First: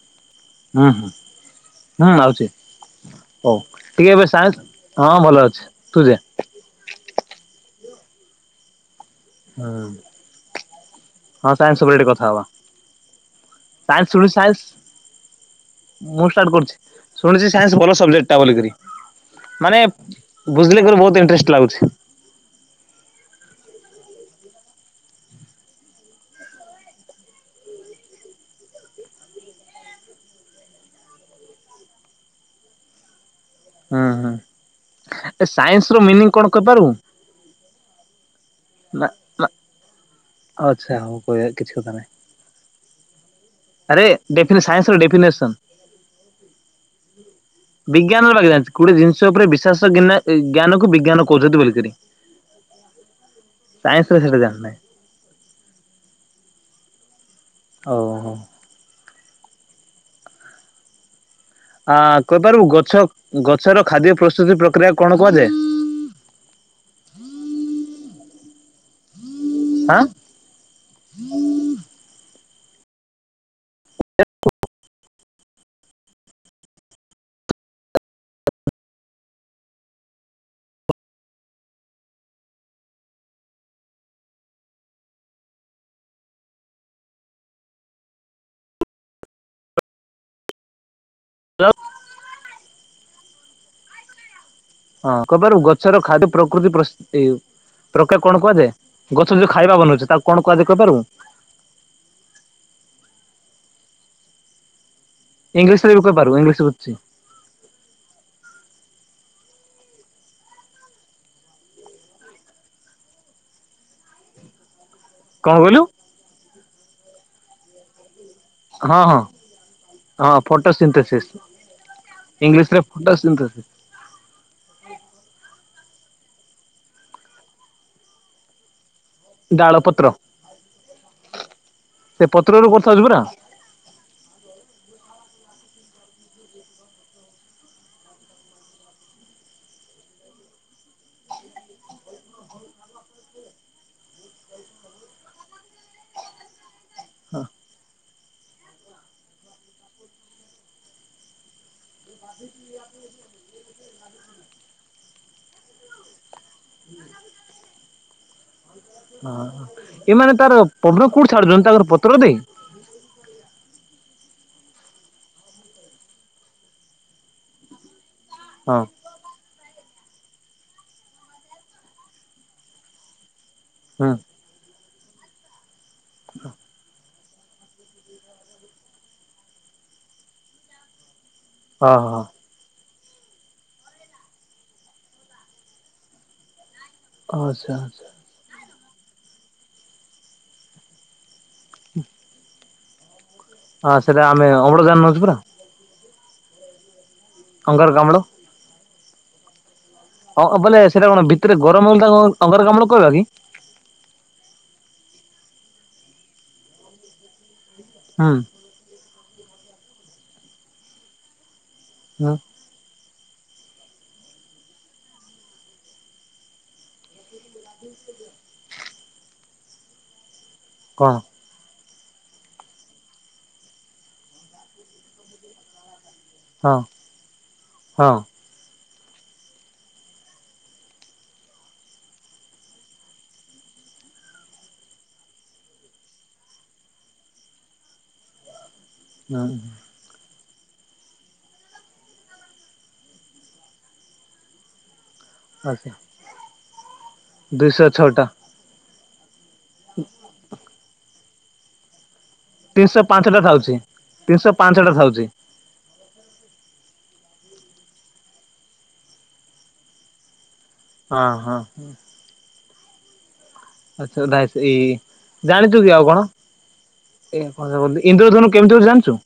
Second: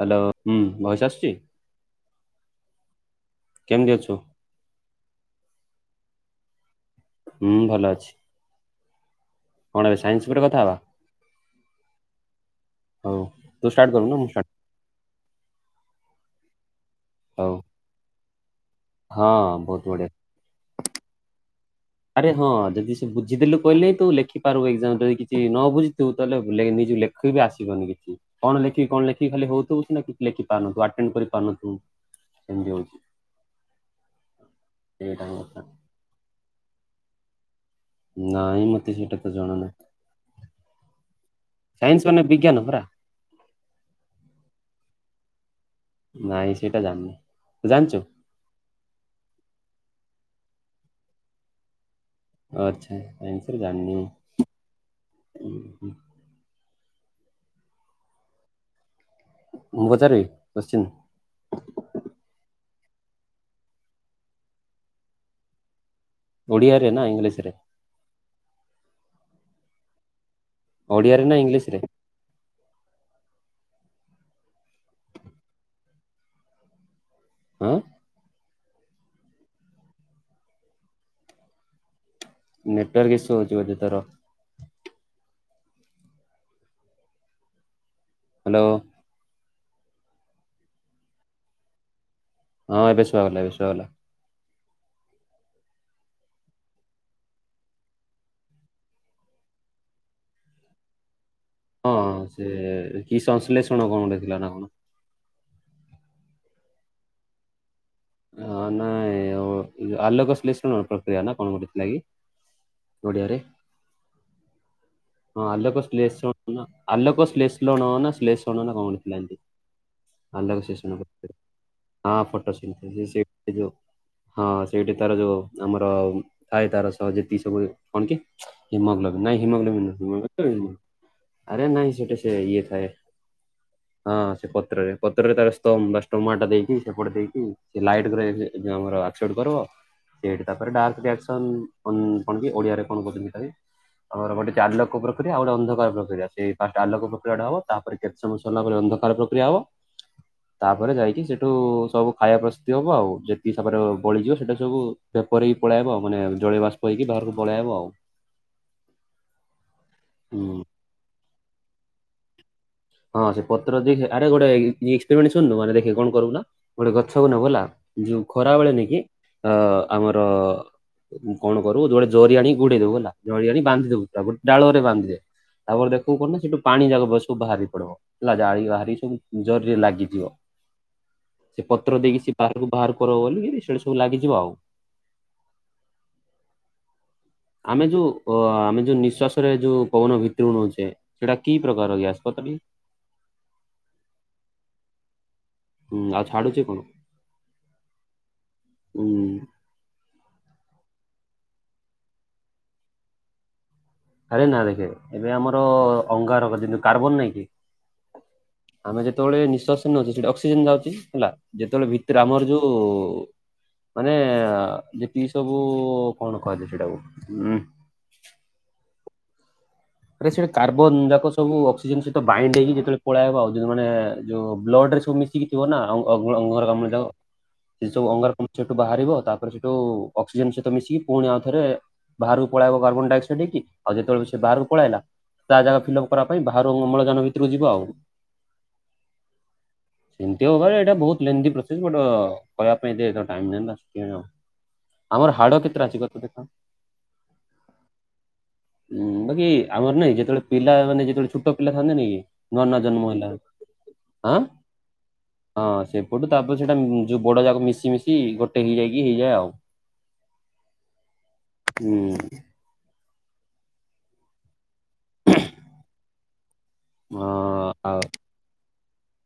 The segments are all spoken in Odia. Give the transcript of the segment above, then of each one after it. ହ୍ୟାଲୋ ହୁଁ ଭଏସ ହୁଁ ଆସୁଛି ହୁଁ ଆଉଛି ହଉ କେମିତି ଟିକେ ଅଛୁ? ଏବେ ସା ହଁ ଭଲ ଅଛି ତୁ ଯେ ହୁଁ ଭଲ ଅଛି। କଣ ଏବେ ସାଇନ୍ସ ଉପରେ କଥା ହେବା? ହଁ ସାଇନ୍ସ ଉପରେ ଟିକେ କଥା ହବା ହଉ ତୁ ଷ୍ଟାର୍ଟ କରିବୁ ସାଇନ୍ସ ନା ମୁଁ ଶୁଣୁଛି ଷ୍ଟାର୍ଟ ସାଇନ୍ସ। ମୁଁ ଷ୍ଟାର୍ଟ କରୁଛି ଶୁଣିଛି ହଉ ସାଇନ୍ସ ଭଲ ସବଜେକ୍ଟଟା ବୋଲିକରି ହଁ ମାନେ ବହୁତ ବଢିଆ ବୁଝିଲେ ବହୁତ ଇଣ୍ଟରେଷ୍ଟ ଲାଗୁଛି। ଆରେ ହଁ ଯଦି ସେ ବୁଝିଦେଲୁ କହିଲେ ତୁ ଲେଖିପାରିବୁ ଏକ୍ସାମରେ ଯଦି କିଛି ନ ବୁଝିିବ ତାହେଲେ ନି ହେଲେ ବି ଆସିବନି କିଛି କଣ ଲେଖିବି କଣ ଲେଖିବି ଖାଲି ହଉଥିବୁ କିଛି ନା ଲେଖିପାରିବୁନି ନା ଆଟେଣ୍ଡ୍ କରିପାରିବୁନି। [unintelligible] ହଉଛି ହୁଁ ହୁଁ ସେଇଟା ହିଁ ଏ କଥା ସାଇନ୍ସ ର ମିନିଂ କଣ କହିପାରୁ? ନାଇଁ ମତେ ସେଇଟା ତ ନା ଜଣ ନାହିଁ। ଆଚ୍ଛା ହଉ କିଛି କଥା ସାଇନ୍ସ ନାହିଁ। ମାନେ ବିଜ୍ଞାନ ପରା ଆରେ ସନ୍ସ ର ଡେଫିନେସନ୍। ନାଇଁ ସେଇଟା ଜାଣନି ତୁ ଜାଣିଛୁ? [unintelligible] ଗୋଟେ ଜିନିଷ ଉପରେ ବିଶ୍ୱାଷ ଜ୍ଞାନକୁୁ ବିଜ୍ଞାନ କହୁଛନ୍ତି ବୋଲିଲିକରି ଆଚଛା ଆାଇ ସ ରେ ସେଇଟା ଜାଣିନାହିଁ। ଜାଣିନି। ଓୋ ମୁ ପଚାରିବ କୋଶ୍ଚିନ? ଆଁ କହିପାରିବୁ ଗଛ ଗଛର ଖାଦ୍ୟ ପ୍ରସ୍ତୁତି ପ୍ରକ୍ରିୟା କଣ କୁହାଯାଏ? ଓଡ଼ିଆାରେରେ ନା ଇଂଲିଶ ରେ? ହଁ ଓଡିଆରେ ନା ଇଂଲିଶ ରେ? ହଁ ନେଟୱାର୍କ ଇସ୍ୟୁ ହେଉଛି ବୋଧେ ତର ହ୍ୟାଲୋ ହ୍ୟାଲୋ ହଁ ଏ ବେଶ ବାଲା ବେଶଲା ହଁ କପାରୁ ଗଛର ଖାଦ୍ୟ ପ୍ରକୃତି ପ୍ର ପ୍ରୋକେ କଣ କୁଯାଏ ଗଛ ଯୋଉ ଖାଇବା ବନଉଛି ତାକୁ କଣ କୁହାଯାଏ କହିପିବୁ? ହଁ ସେ କି ସଂଶ୍ଳେଷଣ କଣଟେ ଥିଲା ନା କଣ? ଇଂଲିଶ ରେ ବି କହିପାରୁ ଇଂଲିଶ ବୁଛି ହ ନାଇଁ ଆଲୋକ ଶ୍ଲେଷଣ ପ୍ରକ୍ରିୟା ନା କଣ କୋଟଥିଲାଗି ଓଡ଼ିଆରେ। [inaudible] ହଁ ଆଲୋକ କହିଲୁ? ସ୍ଲେସ ନ ଆଲୋକ ସ୍ଲେଶଣ ନା ସ୍ଲେସ୍ ଶ୍ଳେଷଣ ନା କଣ ହଁ ଗୋଟେ ହଁ ଥିଲା ଏମିତି ହଁ ଆଲୋକ ଫଟୋ ଶ୍ଳେଷଣ ସିନ୍ଥେସିସ୍। ହଁ ଫଟୋ ସୁ ଇଂଲିଶରେ ଯୋଉ ଫଟୋ ସିଏ ସିନ୍ଥେସିସ୍ [unintelligible] ହଁ ସେଇଠି ତାର ଯୋଉ ଆମର ଥାଏ ତାର ସହ ଯେତିକି ସବୁ କଣ ତି ହିମୋଗ୍ଲୋବିନ୍ ନାଇଁ ଡାଳ ହିମୋଗ୍ଲୋବିନ୍ ନୁହେଁ ପତ୍ର ହିମୋଗ୍ଲୋବିନ୍ ତ ଆରେ ନାଇଁ ସେଟା ସେ ଇଏ ପତ୍ରରୁ କଥା ଥାଏ। ହଉଛୁ ପରା। ହଁ ସେ ପତ୍ରରେ ପତ୍ରରେ ତାର ସ୍ତମ୍ ବା ଷ୍ଟୋମାଟୋ ଦେଇକି ସେପଟେ ଦେଇକି ସେ ଲାଇଟ୍ ପୂରା ଏ ଯୋଉ ଯୋଉ ଆମର ଆସେପ୍ଟ କରିବ। ସେଇଠି ତାପରେ ଡାର୍କ ରିଏକ୍ସନ କ କଣ କି ଓଡିଆରେ କଣ କୁହନ୍ତି ତାକୁ ତାପରେ ହଉଚି ଗୋଟେ ଆଲୋକ ପ୍ରକ୍ରିୟା ଆଉ ଗୋଟେ ଅନ୍ଧକାର ପ୍ରକ୍ରିୟା, ସେଇ ଫାଷ୍ଟ ଆଲୋକ ପ୍ରକ୍ରିୟାଟା ହବ ତାପରେ କେତେ ସମୟ ସରିଲା ପରେ ଅନ୍ଧକାର ପ୍ରକ୍ରିୟା ହବ। ତାପରେ ଯାଇକି ସେଠୁ ସବୁ ଖାଇବା ପ ତି ହବ ଆଉ, ଯେତିକିସାବରେ ବଳିଯିବ ସେଇଟା ସବୁ ଭେପର ହେଇ ପଳେଇଆଇବ। ଆଉ ମାନେ ଜଳୀୟ ବାଷ୍ପ ହେଇକି ବାହାରକୁ ପଳେଇ ଆଇବ ଆଉ। ହଁ ଏମାନେ ହୁଁ। ତାର ପବନ କୋଉଠି ଛାଡୁଛନ୍ତି ତାଙ୍କର ପତ୍ର ଦେଇ। ହଁ ସେ ପତ୍ର ଦେଇ ଆରେ ଗୋଟେ ଏକ୍ସପେରିମେଣ୍ଟ ଶୁଣୁନୁ ମାନେ ଦେଖେ କଣ କରିବୁ ନା ଗୋଟ ଗଛକୁ ନବୁ ହେଲା। ଯୋଉ ଖରାବେେଳେ ହଁ ନେଇକି ତ ଆମର କଣ କରିବୁ ଯୋଡେ ଜରି ଆଣିକି ଗୁଡେଇ ଦବୁ ହେଲା। ଜଳି ଆଣି ବାନ୍ଧି ଦବୁ ହୁଁ ତା ଗୋଟେ ଡାଳ ରେ ବାନ୍ଧିଦେ, ତାପରେ ଦେଖୁ କଣ ନା ସେଠୁ ପାଣି ଯାକ ବାଷ୍ପ ବାହାରି ପଡ଼ିବ ହେଲା ଜାଳି ବାହାରି ସବୁ ଜରିରେ ଲାଗିଯିବ। ସେ ହଁ ପତ୍ର ଦେଇକି ହଁ। ସେ ବାହାରକୁ ବାହାର କରବ ବୋଲିି ସେଇଟି ସବୁ ଲାଗିଯିବ ଆଉ। ଆଚ୍ଛା ଆମେ ଆଚ୍ଛା ଯୋଉ ଅ ଆମେ ଯୋଉ ନିଃଶ୍ଵାସରେ ଯୋଉ ପବନ ଭିତରକୁ ନଉଛେ। ସେଇଟା କି ପ୍ରକାର ଗ୍ୟାସ୍ କ ତ ଟିକେ। ହଁ ସେଇଟା ଆମେ ଅମ୍ଳଜାନ ନଉଛୁୁ ପରା। ହୁଁ ଆଉ ଛାଡ଼ୁଛି କଣ। ଅଙ୍ଗାରକାମ୍ଳ। ହୁଁ। ହଁ ଅ ବୋଲେ ସେଇଟା କଣ ଭିତରେ ଗରମ ହେଲେ କଣ ଅଙ୍ଗାରକାମ୍ଳ କୁହାଯାଏ କି? ଆରେ ନା ଦେଖେ ଏବେ ଆମର ଅଙ୍ଗାରକ ଯେମୁ କାର୍ବନ ନାଇଁ କି। ହଁ। ଆମେ ଯେତେବେଳେ ନିଶ୍ୱାସ ନଉଛେ ସେଠି ଅକ୍ସିଜେନ ଯାଉଛି ହେଲା। ଯେତେବେଳେ ଭିତରେ ହୁଁ ଆମର ଯୋଉ ମାନେ ଅ ଯେ ତିକୀ ସବୁ କଣ କୁହନ୍ତି ସେଟାକୁ। ଆରେ ସେଇଟା କାର୍ବନ କଣ ଯାକ ସ ସବୁ ଅକ୍ସିଜେନ ସହିତ ବାଇଣ୍ଡ ହେଇକି ଯେତେବେଳେ ପଳେଇଆଇବ ଆଉ। ମାନେ ଯଉ ବ୍ଲଡରେ ସବୁ ମିଶିକି ଥିବ ନା ଆଉ ଅ ଅଙ୍ଗ ଅଙ୍ଗର ହଁ କମ୍ଲ ଯାଙ୍କ ସେସବୁ ହଁ ଅଙ୍ଗର କା ସେଠୁ ବାହାରିବ, ତାପରେ ସେଠୁ ଅକ୍ସିଜେନ ସହିତ ମିଶିକି ପୁଣି ଆଉ ଥରେ ବାହାରକୁ ପଳେଇବ କାର୍ବନଡାଇକ୍ସାଇଡ ହେଇକି, ଆଉ ଯେତେବେଳେ ସେ ବାହାରକୁ ପଳାଇଲା, ତା ଜାଗା ଫିଲ୍ଅପ୍ କରା ପାଇଁ ବାହାରୁ ଅମ୍ଳଜାନ ଭିତରକୁ ଯିବ ଆଉ। ହ ସେମିତି ହବାର ଏଇଟା ବହୁତ ଲେନ୍ଥି ପ୍ରୋସେସ୍ ବଟ କହିଁବା ପାଇଁ ଏତେ ଟାଇମ୍ ନାହିଁ ତ ଆଉ କଣ। ଆମର ହାଡ କେତେଟା ଆଚ୍ଛା। ଅଛି କହ ତ ଦେଖ। ଦୁଇଶହ ଛଅଟା। ଉଁ ବାକି ଆମର ନାଇଁ ଯେତେବେଳେ ପିଲା ମାନେ ଯେତେବେଳେ ଛୋଟ ପିଲା ଥାନ୍ତେ ନାଇ କି? ନୂଆ ନୂଆ ତିନିଶହ ଜନ୍ମ ହେଲା ପାଞ୍ଚଟା ଥାଉଛି ହଁ ତିନିଶହ ପାଞ୍ଚଟା ଥାଉଛି। ହଁ ସେପଟୁ, ତାପରେ ସେଇଟା ଯୋଉ ବଡ ଯାକ ମିଶି ମିଶି ଗୋଟେ ହେଇଯାଇକି ହେଇଯାଏ ଆଉ। ହଁ ହଁ। ହୁଁ ଆଛା ଧାଇ ଶ୍ରୀ ଜାଣିଛୁ କି ଆଉ କଣ। ଏ କଣ ହଁ। ସେଟା କହୁଥିଲି ଇନ୍ଦ୍ରଧନୁ କେମତି ହୋଉଚି ଜାଣିଛୁ।?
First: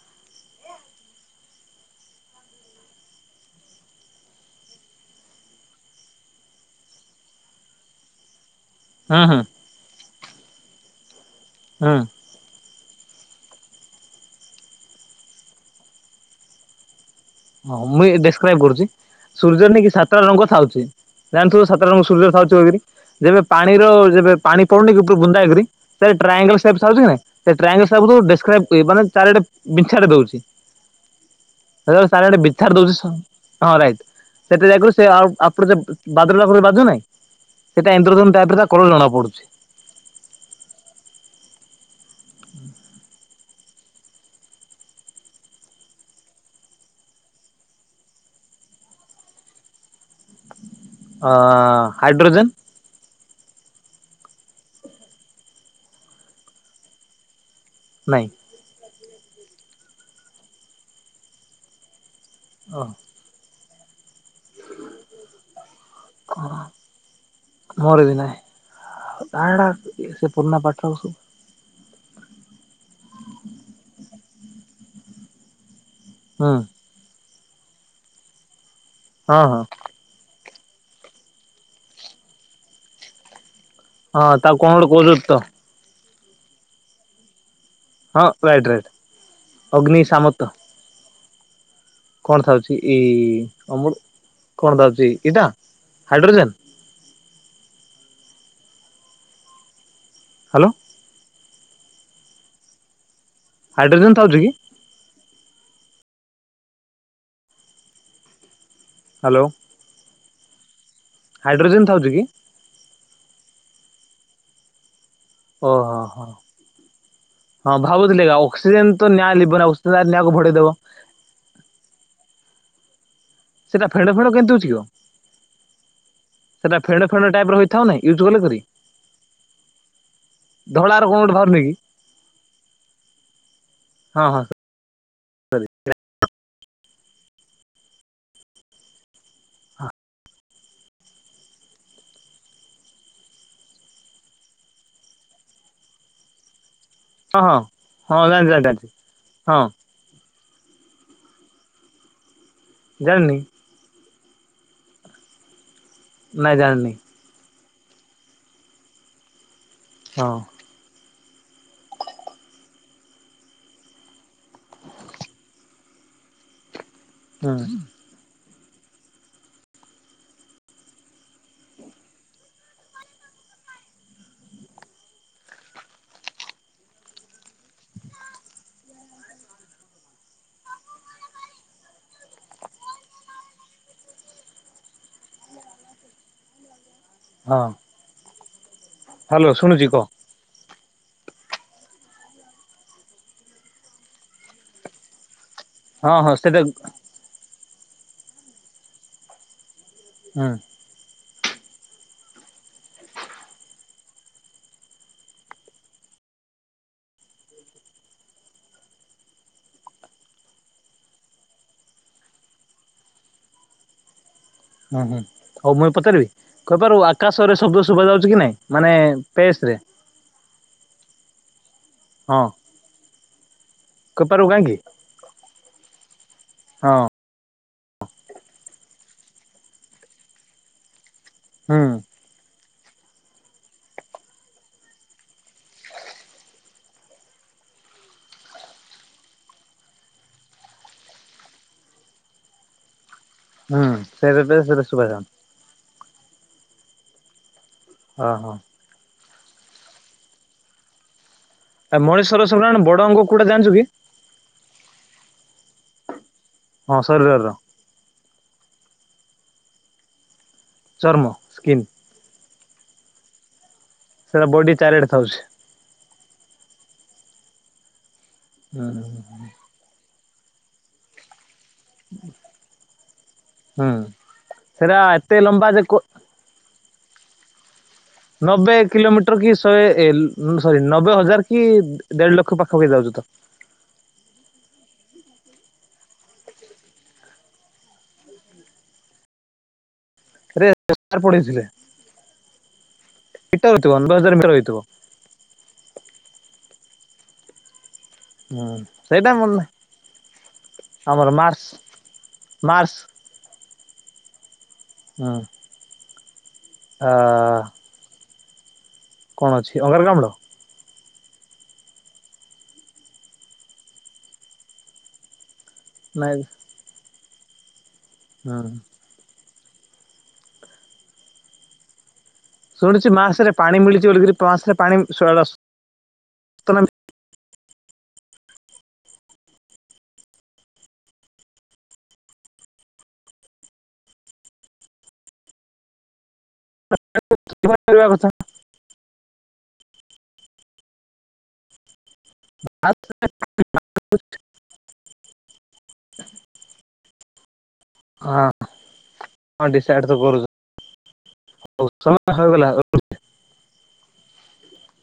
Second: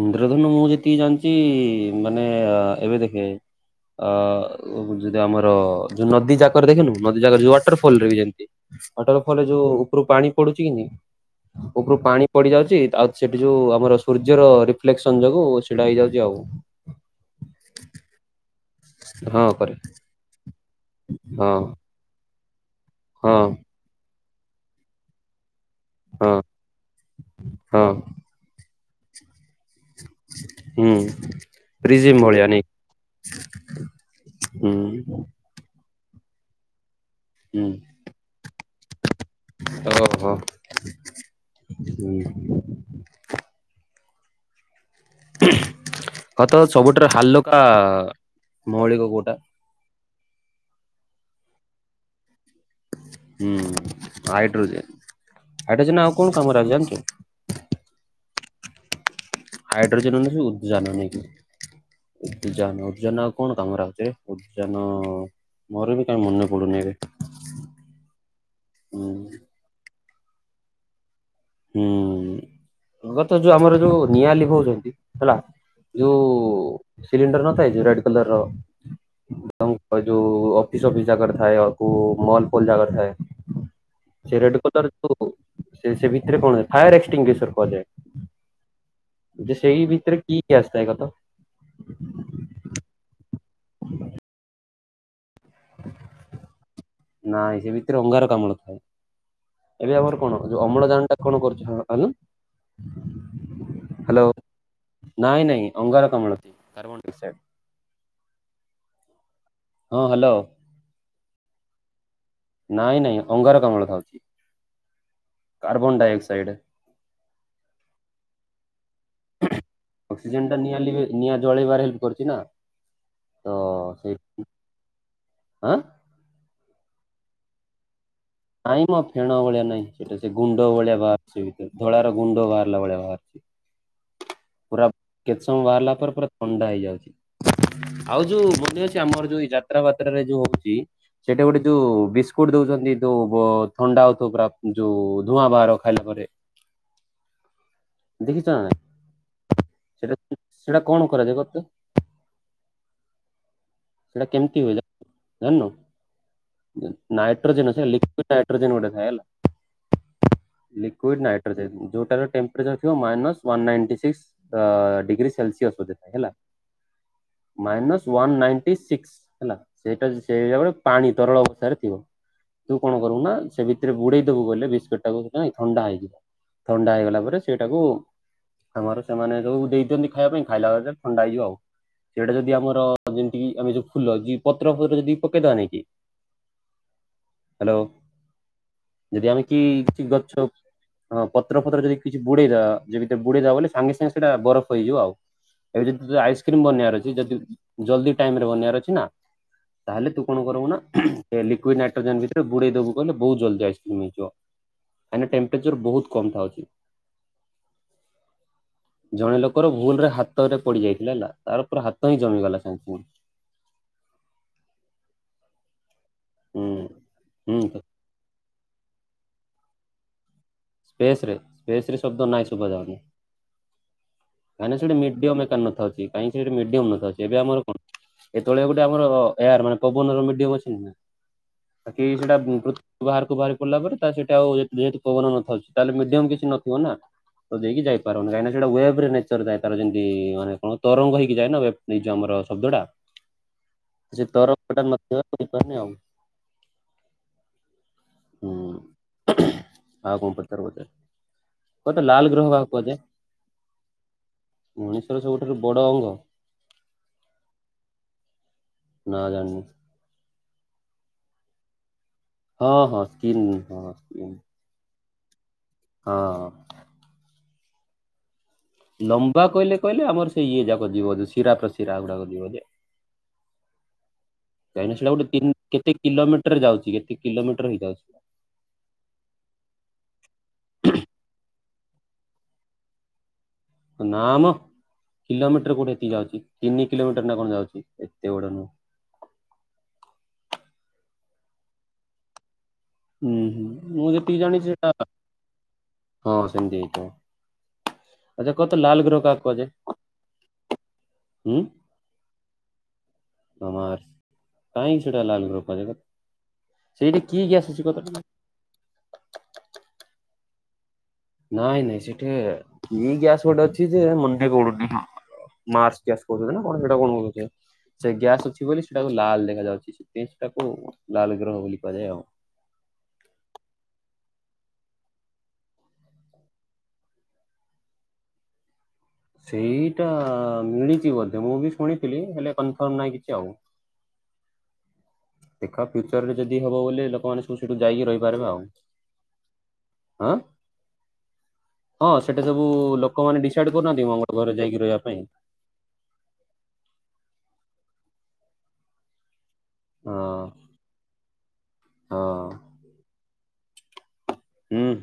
ଇନ୍ଦ୍ରଧନୁ ମୁଁ ଯେତିକି ଜାଣିଛି ମାନେ ଏବେ ଦେଖେ ଅ ଯଦି ଆମର ଯୋଉ ନଦୀ ଯାକର ଦେଖିନୁ ନଦୀ ଯାକ ଯ ୱାଟରଫଲ ରେ ବି ଯେମିତି ହାଟର ହୁଁ ହୁଁ ଫଲ ଯୋଉ ଉପରୁ ପାଣି ପଡୁଛି କି ନେ ହୁଁ ଉପରୁ ପାଣି ପଡି ଯାଉଛି ଆଉ ସେଠି ଯୋଉ ଆମର ସୂର୍ଯ୍ୟର ରିଫ୍ଲେକ୍ସନ ଯୋଗୁଁ ସେଟା ହେଇଯାଉଛି ଆଉ ହଁ ମୁଁ ଏଇ ଡେସକ୍ରାଇବ କରୁଛି ହଁ ସୂର୍ଯ୍ୟ କରେ ନେଇ କି ସାତଟା ରଙ୍ଗ ଥାଉଛି ହଁ ଜାଣିଥିବୁ ସା [unintelligible] ଛି ହଁ ଯେବେ ପାଣିର ଯେବେ ପାଣି ପଡୁନି କି ଉପରୁ ବୁନ୍ଦାରି ସେ ହଁ ଟ୍ରାଙ୍ଗଲଛି ନା ସେ ହଁ ଟ୍ରାଙ୍ଗଲପାନେ [unintelligible] ଚାରିଟେ ବିଛାଡି ଦଉଛି ହୁଁ ସେତେବେଳେ ପ୍ରିଜିମ୍ ଚାରିଆଡେ ଭଳିଆ ନେଇ ବିଛାର ଦଉଛି ହଁ ରାଇଟ୍ ସେଟା ହୁଁ ଯାଇକୁ ସେ ଆ ଆପଣ ବାଦ୍ର ପାଖରେ ବାଜୁ ନହିଁ ହୁଁ ସେଇଟା ଇନ୍ଦ୍ରଧନୁ ଦ୍ର ତା କଲ ଜଣା ପଡୁଛି। ଓହୋ ହୁଁ କତ ସବୁଠାରୁ ହାକୁକା ମୌଳିକ କୋଉଟା? ଅ ହାଇଡ୍ରୋଜେନ୍ ହୁଁ ହାଇଡ୍ରୋଜେନ ହାଇଡ୍ରୋଜେନ ଆଉ କଣ କାମରେ ଆସେ ଜାଣିଛୁ। ନାହି ହାଇଡ୍ରୋଜେନ ଉଜାନ ନେଇକି ଓ ଉଜାନ ଉଦଜନ ଆଉ କଣ କାମରେଛେ ଉଦ୍ୟାନ ମୋର ବି କାହିଁ ମନେ ପଡୁନି ଏବେ ନ ହୁଁ [unintelligible] ସେ ପୁରୁଣା ପାଠ ସବୁ ହୁଁଗତ ଯୋଉ ଆମର ଯୋଉ ନିଆ ଲିଭହୁଛନ୍ତି ହେଲା ହୁଁ ଯୋଉ ସିଲିଣ୍ଡର ନଥାଏ ଯୋଉ ରେଡ କଲର ହଁ ହଁ ର ଯୋଉ ଅଫିସ ଅଫିସ ଜାଗାରେ ଥାଏ କଉ ମଲ ଫଲ ଜାଗାରେ ଥାଏ। ହଁ ସେ ତାକୁ ରେଡ କଣ ଗୋଟେ କଲର କହୁଛନ୍ତି ଯୋ ତ। ସେ ସେ ଭିତରେ କଣଏ ଫାୟାର ଏକ୍ସଟିସର କୁହାଯାଏ। ହଁ ପ୍ରାଇଡରେଡ଼ ଯେ ସେଇ ଅଗ୍ନି ଭିତରେ କି ସାମତ ଗ୍ୟାସ ଥାଏ କତ କଣ ଥାଉଛି ଏଇ ଅମୁଳ କଣ ଧାଉଛି ଏଇଟା ହାଇଡ୍ରୋଜେନ ନାଇଁ ସେ ଭିତରେ ଅଙ୍ଗାର କାମଳ ଥାଏ ଏବେ ଆମର କଣ ଯୋଉ ହ୍ୟାଲୋ ଅମ୍ଳଜାନ ଟା କଣ କରୁଛ ହଁ ଆନୁ ହାଇଡ୍ରୋଜନ ଥାଉଛ କି। ନାଇଁ ନାଇଁ ଅଙ୍ଗାରକାମ୍ଳ୍ କାର୍ବନ ଡାଇକ୍ସାଇଡ। ହ୍ୟାଲୋ। ହଁ ହ୍ୟାଲୋ। ହାଇଡ୍ରୋଜେନ ଥାଉଛି କି। ନାଇଁ ନାଇଁ ଅଙ୍ଗାର କାମଳ ଖାଉଛି ଓହୋ କାର୍ବନ ହୋ ଡାଇଅକ୍ସାଇଡ। ହଁ ଖାଉଥିଲି ଆଉ ଅକ୍ସିଜେନ ତ ନିଆଁ ଲିବର ନା ଅକ୍ସିଜେନ ନିକୁ ଟା ଭଢେଇଦବ। ନିଆଁ ନିଆଁ ଜଳେଇବାର ହେଲ୍ପ କରୁଛି ନା। ତ ସେଇଟା ଫେଣ୍ ସେଇ ଫେଣ୍ କେମତି ହଉଛି କ, ଆଁ ସେଇଟା ଫେଣ୍ ଫେଣ୍ ଟାଇପ ର ହେଇଥାଉ ନା ୟୁଜ୍ କଲେ କରି। ନାଇ ମ ଫେଣ ଭଳିଆ ନାହିଁ ସେଟା ସେ ଗୁଣ୍ଡ ଭଳିଆ ଧଳାର କଣ ଗୋଟେ ବାହାରୁନି ବାହାରୁଛି କି ଧଳାର ଗୁଣ୍ଡ ବାହାରିଲା ଭଳିଆ ବାହାରୁଛି। ହଁ ହଁ। ପୁରା କେତେ ସମୟ ବାହାରିଲା ପରେ ପୁରା ଥଣ୍ଡା ହେଇଯାଉଛି। ଆଉ ଯୋଉ ମନେ ଅଛି ଆମର ଯୋଉ ଏଇ ଯାତ୍ରା ବାତ୍ରରେ ଯୋଉ ହଉଛି ସେଇଟା ଗୋଟେ ଯୋଉ ବିସ୍କୁଟ ଦଉଛନ୍ତି ଯୋଉ ବ ଥଣ୍ଡା ହଉଥିବ ପୁରା ଯୋଉ ଧୂଆଁ ବାହାର ଖାଇଲା ପରେ। ହଁ ହଁ ହଁ ଦେଖିଛ ନା ଜାଣିଛି ଜାଣିଛି ଜାଣିଛି ହଁ ନାଇଁ ସେଟା ସେଟା କଣ କରାଯାଏ କହତ। ଜାଣନି। ସେଟା କେମିତି ହୁଏ ଜାନ ନାଇଁ ଜାଣିନି ଜଣିିନୁ ନାଇଟ୍ରୋଜେନ ଲିକ୍ଵିଡ ହାଇଟ୍ରୋଜନ ଗୋଟେ ଥାଏ ହେଲା। ହଁ। ଲିକ୍ୱଇଡ୍ ନାଇଟ୍ରୋଜେନ ଯୋଉଟାର ଟେମ୍ପରେଚର ଥିବ minus one ninety six. Degree Celsius ବୋଧେ ହେଲା ହୁଁ ମାଇନସ୍ ୱାନ୍ ନାଇଟି ସିକ୍ସ ହେଲା ସେଇଟା ସେଟ ଗୋଟେ ପାଣି ତରଳ ଅବସ୍ଥାରେ ଥିବ। ତୁ କଣ କରିବୁ ନା ସେ ଭିତରେ ବୁଡେଇଦବୁ ବଲେ ବିସ୍କୁଟ ଟାକୁ ନାଇ ଥଣ୍ଡା ହେଇଯିବ। ଥଣ୍ଡା ହେଇଗଲା ପରେ ସେଇଟାକୁ ଆମର ସେମାନେ ସବୁ ଦେଇଛନ୍ତି ଖାଇବା ପାଇଁ ଖାଇଲା ବେଳେ ଥଣ୍ଡା ହେଇଯିବ ଆଉ। ସେଇଟା ଯଦି ଆମର ଯେମତି କି ଆମେ ଯୋଉ ଫୁଲ ଯ ପତ୍ର ଫତ୍ର ଯଦି ପକେଇଦବା ନାଇ କି। ହଁ ହ୍ୟାଲୋ, ଯଦି ଆମେ ହ୍ୟାଲୋ କି ଶୁଣୁଛି କି କହ ଗଛ। ହଁ ପତ୍ର ଫତ୍ର ଯଦି କିଛି ବୁଡେଇଦବା ଯଦି ବୁଡେଇଦବା ବୋଲେ ସାଙ୍ଗେ ସାଙ୍ଗେ ସେଇଟା ବରଫ ହେଇଯିବ ଆଉ ଏବେ ହଁ ଯଦି ହଁ ସେଟା ଆଇସ୍କ୍ରିମ ବନେଇବାର ଅଛି ଯଦି ଜଲଦି ଟାଇମ ରେ ବନେଇବାର ଅଛି ନା ତାହେଲେ ତୁ କଣ ହୁଁ କରିବୁ ନା ଲିକୁଇଡ ନାଇଟ୍ରୋଜେନ ଭିତରେ ବୁଡେଇଦବୁ କହିଲେ ବହୁତ ଜଲ୍ଦି ଆଇସ୍କ୍ରିମ୍ ହେଇଯିବ। କାଇଁକିନା ଟେମ୍ପ୍ରେଚର ବହୁତ କମ ଖାଉଛି। [inaudible] ଜଣେ ଲୋକର ଭୁଲ ରେ ହାତରେ ପଡି ଯାଇଥିଲା ହେଲା ତାର ପୁରା ହାତ ହିଁ ଜଳିଗଲା ସାଙ୍ଗେ ସାଙ୍ଗେ। ହୁଁ ହୁଁ ହଉ ମୁଁ ଏବେ ପଚାରିବି ହୁଁ କହିପାରୁିବ ଆକାଶରେ ହୁଁ ଶବୁ ଶୁଭାଯାଉଛି କି ନାଇଁ। ମାନେ ପେସ୍ ରେ। ସ୍ପେସ ରେ ସ୍ପେସ ରେ ଶବ୍ଦ ହଁ ନାଇ ଶୁଭା ଯାଉନି। କହିପାରିବୁ କାଇଁକନା କାହିଁକି ସେଠେ ମିଡିଅମ ମେକା ନଥାଉଛି କାଇଁକିନା ସେଠେ ମିଡିଅମ ହଁ ନ ଥାଉଛି। ଏବେ ଆମର କଣ ଏତେବେଳେ ଗୋଟେ ଆମର ଏୟାର ମାନେ ପବନର ମିଡିଅମ ଅଛି ନା ନାଇଁ। ହୁଁ କେଇ ସେଇଟା ବୋହୁତ ବାହାରକୁ ବାହାରି ପଡିଲା ପରେ ତା ସେଇଟା ଆଉ ଯେହେତୁ ପବନ ନଥାଉଛି। ତାହେଲେ ମିଡିୟମ କିଛି ନଥିବ ନା। ଦେଇକି ଯାଇପାରୁନି କାହିଁକି ସେଟା ୱେବ୍ ନେଚର୍ ଯାଏ ଯେମିତି ମାନେ କଣ ତରଙ୍ଗ ହେଇିକି ଯଏ ନା ବ୍ ଆ ଯୋଉ ଆମର ଶବ୍ଦଟା। ହୁଁ ସେଇଟଦେ ସେଇଟା ଶୁଭା ଯାଉନି। ନେବାନି ଆଉ, ହୁଁ। ହଁ ହଁ ଆଉ କଣ ପଚାରିବୁ ପଚାରେ। ଆଉ ମଣିଷର ସବୁଠାରୁ ବଡ ଅଙ୍ଗ କୋଉଟା ଜାଣିଛୁ କି? ମଣିଷର ସବୁଠାରୁ ବଡ଼ ଅଙ୍ଗ। ହଁ ଶରୀର ର। ନା ଜାଣିନି। ଚର୍ମ ସ୍କିନ୍। ହଁ ହଁ ସ୍କିନ୍ କଣ ସ୍କିନ୍। ସେଇଟା ବଡି ଚାରି ଆଡ଼େ ଖାଉଛି। ହଁ। ହୁଁ ଲମ୍ବା କହିଲେ କହିଲେ ଆମର ସେଇ ଇଏ ଯାକ ଯିବ ଯୋଉ ଶିରା ପ୍ରଶି ଶିରା ଉଡାକ ଯିବଯେ ହୁଁ କାଇଁକିନା ସେଟା ସେଇଡା ଗୋଟେ ଏତେ ତି ଲମ୍ବା ଯେ କେତେ କୋ କିଲମି ଟରେ ଯାଉଛି କେତେ କିଲୋମିଟର ହିଁ ଯାଉଛି। ନବେ କିଲୋମିଟର କି ଶହେ ଏ ସରି ନବେ ହଜାର କି ଦେଢ ଲକ୍ଷ ପାଖା ପାଖି ଯାଉଛୁ ତ। ନା ମ କିଲୋମିଟର କୋଉଠି ଏତିକି ଯାଉଛି ତିନି କିଲୋମିଟର ନା କଣ ଯାଉଛି ଏତେ ଗୁଡା ନୁହଁ। ରେ [inaudible] ପଢେଇଥିଲେ। ଉଁ ମିଟର ହୁଁ ହେଇଥିବ ମୁଁ ନବେ ହଜାର ଯେତିିକି ମିଟର ଜାଣିଛି ହେଇଥିବ ସେଟା ହଁ ସେମିତି ହେଇଥିବ। ଆଚ୍ଛା କହ ତ ହୁଁ ଲାଲ ଗ୍ରହ ସେଇଟା କାହାକୁ ମନେ କୁହାଯାଏ? ଆମର ଉଁ ମାର୍ସ ମାର୍ସ ଅମାର କାହିଁକି ସେଟା ଲାଲଗ୍ରହ କୁହାଯାଏ ଆ ସେଇଠେ କିଏ କିଏ ଆସୁଛି କହ ତ ଟିକେ। କଣ ଅଛି ଅଙ୍ଗାରକାମ୍ଲ। ନାଇଁ ନାଇଁ ସେଠେ କି ଗ୍ୟାସ ଗୋଟେ ଅଛି ଯେ ମଣ୍ଡି ପଡୁନି। ମାର୍ଚ୍ଚ ଗ୍ୟାସ୍ ନାଇଁ କହୁଛନ୍ତି ନା କଣ ସେଟା କଣ କହୁ ସେ ଗ୍ୟାସ୍ ଅଛି ହୁଁ ବୋଲି ସେଟା ଲାଲ ଦେଖାଯାଉଛି ସେଥିପାଇଁ ସେଟାକୁ ଲାଲ ଗ୍ରହ ବୋଲି କୁହାଯାଏ ଆଉ। ଶୁଣିୁଛି ମାସରେ ପାଣି ମିଳିଚି ବୋଲିକିରି ମାସରେ ପାଣି [unintelligible] ସତ ନା ମି ସେଇଟା ମିଳିଛି ବୋଧେ ମୁଁ ବି ଶୁଣିଥିଲି ହେଲେ କନଫର୍ମ ନାହିଁ କିଛି ଆଉ। ଦେଖବା ଫ୍ୟୁଚର ରେ ଯଦି ହବ ବୋଲେ ଲୋକମାନେ ସୁବୁ ସୁଠାକୁ ଯାଇକି କରିବା କଥା ରହିପାରିବା ଆଉ। ଆଁ ହଁ ସେଟି ସବୁ ଲୋକମାନେ ଡିସାଇଡ କରୁନାହାନ୍ତି ମଙ୍ଗଳ ଗ୍ରହରେ ଯାଇକି ରହିବା ପାଇଁ। [inaudible] ହଁ ହଁ ଡିସାଇଡ ତ ହଁ କରୁଛ ସମୟ ହଁ ହେଇଗଲା। ହୁଁ।